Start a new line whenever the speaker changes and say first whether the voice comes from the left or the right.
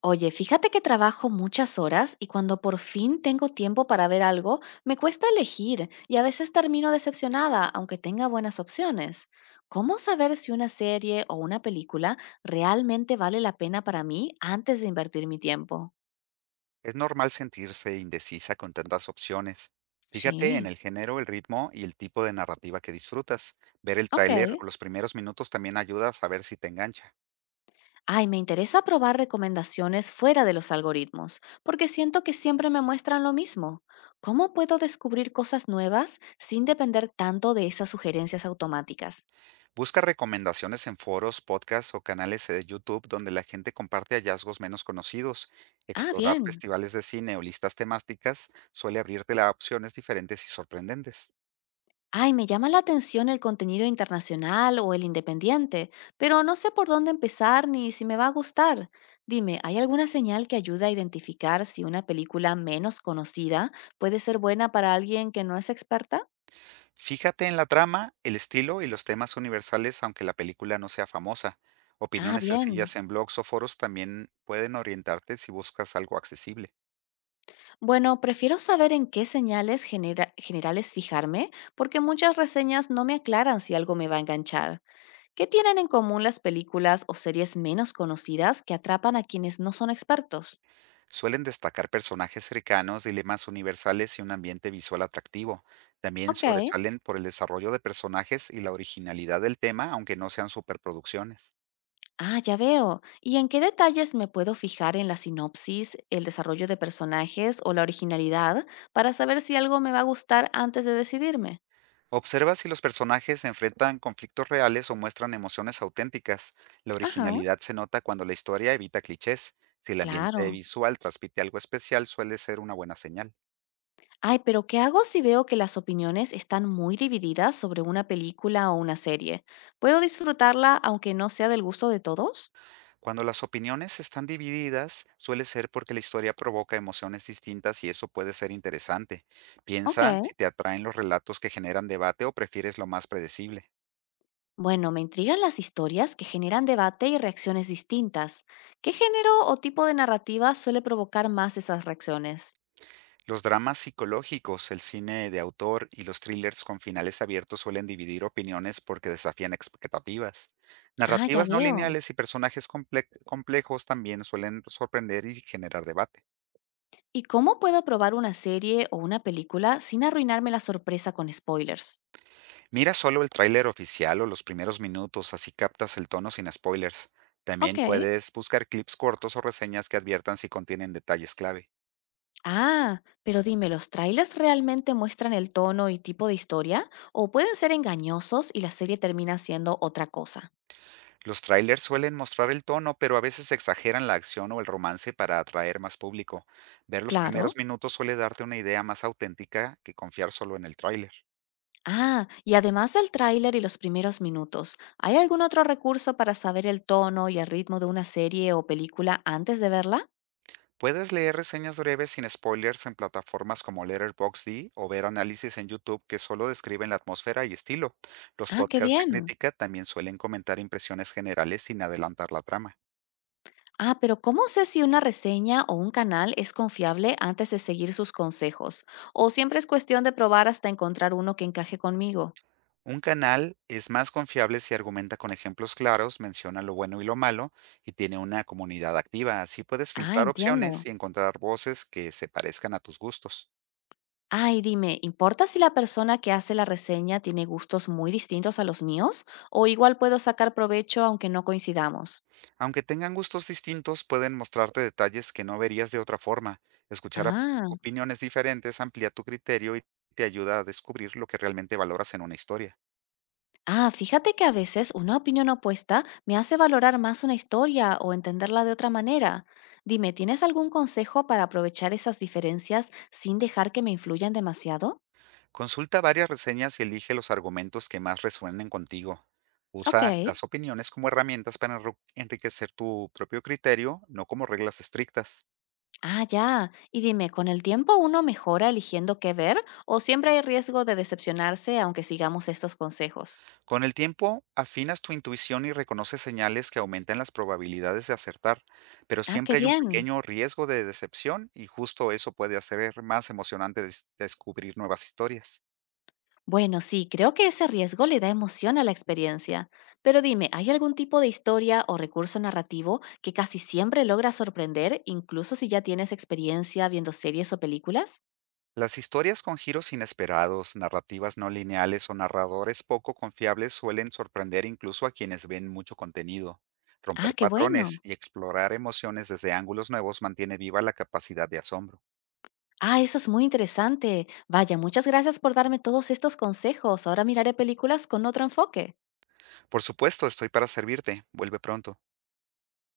left: Oye, fíjate que trabajo muchas horas y cuando por fin tengo tiempo para ver algo, me cuesta elegir y a veces termino decepcionada, aunque tenga buenas opciones. ¿Cómo saber si una serie o una película realmente vale la pena para mí antes de invertir mi tiempo?
right: Es normal sentirse indecisa con tantas opciones. Fíjate en
left: Sí,
right: el género, el ritmo y el tipo de narrativa que disfrutas. Ver el
left: ok.
right: tráiler o los primeros minutos también ayuda a saber si te engancha.
left: Ay, me interesa probar recomendaciones fuera de los algoritmos, porque siento que siempre me muestran lo mismo. ¿Cómo puedo descubrir cosas nuevas sin depender tanto de esas sugerencias automáticas?
right: Busca recomendaciones en foros, podcasts o canales de YouTube donde la gente comparte hallazgos menos conocidos.
left: Ah,
right: Explorar
left: bien.
right: festivales de cine o listas temáticas suele abrirte a opciones diferentes y sorprendentes.
left: Ay, me llama la atención el contenido internacional o el independiente, pero no sé por dónde empezar ni si me va a gustar. Dime, ¿hay alguna señal que ayude a identificar si una película menos conocida puede ser buena para alguien que no es experta?
right: Fíjate en la trama, el estilo y los temas universales, aunque la película no sea famosa.
left: Ah,
right: Opiniones
left: bien.
right: sencillas en blogs o foros también pueden orientarte si buscas algo accesible.
left: Bueno, prefiero saber en qué señales generales fijarme, porque muchas reseñas no me aclaran si algo me va a enganchar. ¿Qué tienen en común las películas o series menos conocidas que atrapan a quienes no son expertos?
right: Suelen destacar personajes cercanos, dilemas universales y un ambiente visual atractivo. También
left: Ok.
right: sobresalen por el desarrollo de personajes y la originalidad del tema, aunque no sean superproducciones.
left: Ah, ya veo. ¿Y en qué detalles me puedo fijar en la sinopsis, el desarrollo de personajes o la originalidad para saber si algo me va a gustar antes de decidirme?
right: Observa si los personajes se enfrentan conflictos reales o muestran emociones auténticas. La
left: Ajá.
right: originalidad se nota cuando la historia evita clichés. Si el ambiente
left: Claro.
right: visual transmite algo especial, suele ser una buena señal.
left: Ay, pero ¿qué hago si veo que las opiniones están muy divididas sobre una película o una serie? ¿Puedo disfrutarla aunque no sea del gusto de todos?
right: Cuando las opiniones están divididas, suele ser porque la historia provoca emociones distintas y eso puede ser interesante.
left: Ok.
right: Piensa si te atraen los relatos que generan debate o prefieres lo más predecible.
left: Bueno, me intrigan las historias que generan debate y reacciones distintas. ¿Qué género o tipo de narrativa suele provocar más esas reacciones?
right: Los dramas psicológicos, el cine de autor y los thrillers con finales abiertos suelen dividir opiniones porque desafían expectativas.
left: Ah, ya
right: Narrativas no
left: veo.
right: lineales y personajes complejos también suelen sorprender y generar debate.
left: ¿Y cómo puedo probar una serie o una película sin arruinarme la sorpresa con spoilers?
right: Mira solo el tráiler oficial o los primeros minutos, así captas el tono sin spoilers.
left: Ok.
right: También puedes buscar clips cortos o reseñas que adviertan si contienen detalles clave.
left: Ah, pero dime, ¿los trailers realmente muestran el tono y tipo de historia? ¿O pueden ser engañosos y la serie termina siendo otra cosa?
right: Los trailers suelen mostrar el tono, pero a veces exageran la acción o el romance para atraer más público. Ver los primeros
left: Claro.
right: minutos suele darte una idea más auténtica que confiar solo en el tráiler.
left: Ah, y además del tráiler y los primeros minutos, ¿hay algún otro recurso para saber el tono y el ritmo de una serie o película antes de verla?
right: Puedes leer reseñas breves sin spoilers en plataformas como Letterboxd o ver análisis en YouTube que solo describen la atmósfera y estilo. Los
left: Ah, qué
right: podcasts de
left: bien.
right: crítica también suelen comentar impresiones generales sin adelantar la trama.
left: Ah, pero ¿cómo sé si una reseña o un canal es confiable antes de seguir sus consejos? ¿O siempre es cuestión de probar hasta encontrar uno que encaje conmigo?
right: Un canal es más confiable si argumenta con ejemplos claros, menciona lo bueno y lo malo y tiene una comunidad activa. Así puedes
left: Ah,
right: filtrar opciones
left: entiendo.
right: y encontrar voces que se parezcan a tus gustos.
left: Ay, dime, ¿importa si la persona que hace la reseña tiene gustos muy distintos a los míos? ¿O igual puedo sacar provecho aunque no coincidamos?
right: Aunque tengan gustos distintos, pueden mostrarte detalles que no verías de otra forma. Escuchar
left: Ah.
right: opiniones diferentes amplía tu criterio y te ayuda a descubrir lo que realmente valoras en una historia.
left: Ah, fíjate que a veces una opinión opuesta me hace valorar más una historia o entenderla de otra manera. Dime, ¿tienes algún consejo para aprovechar esas diferencias sin dejar que me influyan demasiado?
right: Consulta varias reseñas y elige los argumentos que más resuenen contigo.
left: Ok.
right: Usa las opiniones como herramientas para enriquecer tu propio criterio, no como reglas estrictas.
left: Ah, ya. Y dime, ¿con el tiempo uno mejora eligiendo qué ver o siempre hay riesgo de decepcionarse aunque sigamos estos consejos?
right: Con el tiempo, afinas tu intuición y reconoces señales que aumentan las probabilidades de acertar, pero
left: Ah, qué
right: siempre hay un
left: bien.
right: pequeño riesgo de decepción y justo eso puede hacer más emocionante descubrir nuevas historias.
left: Bueno, sí, creo que ese riesgo le da emoción a la experiencia. Pero dime, ¿hay algún tipo de historia o recurso narrativo que casi siempre logra sorprender, incluso si ya tienes experiencia viendo series o películas?
right: Las historias con giros inesperados, narrativas no lineales o narradores poco confiables suelen sorprender incluso a quienes ven mucho contenido.
left: Ah,
right: Romper
left: qué
right: patrones
left: bueno.
right: y explorar emociones desde ángulos nuevos mantiene viva la capacidad de asombro.
left: Ah, eso es muy interesante. Vaya, muchas gracias por darme todos estos consejos. Ahora miraré películas con otro enfoque.
right: Por supuesto, estoy para servirte. Vuelve pronto.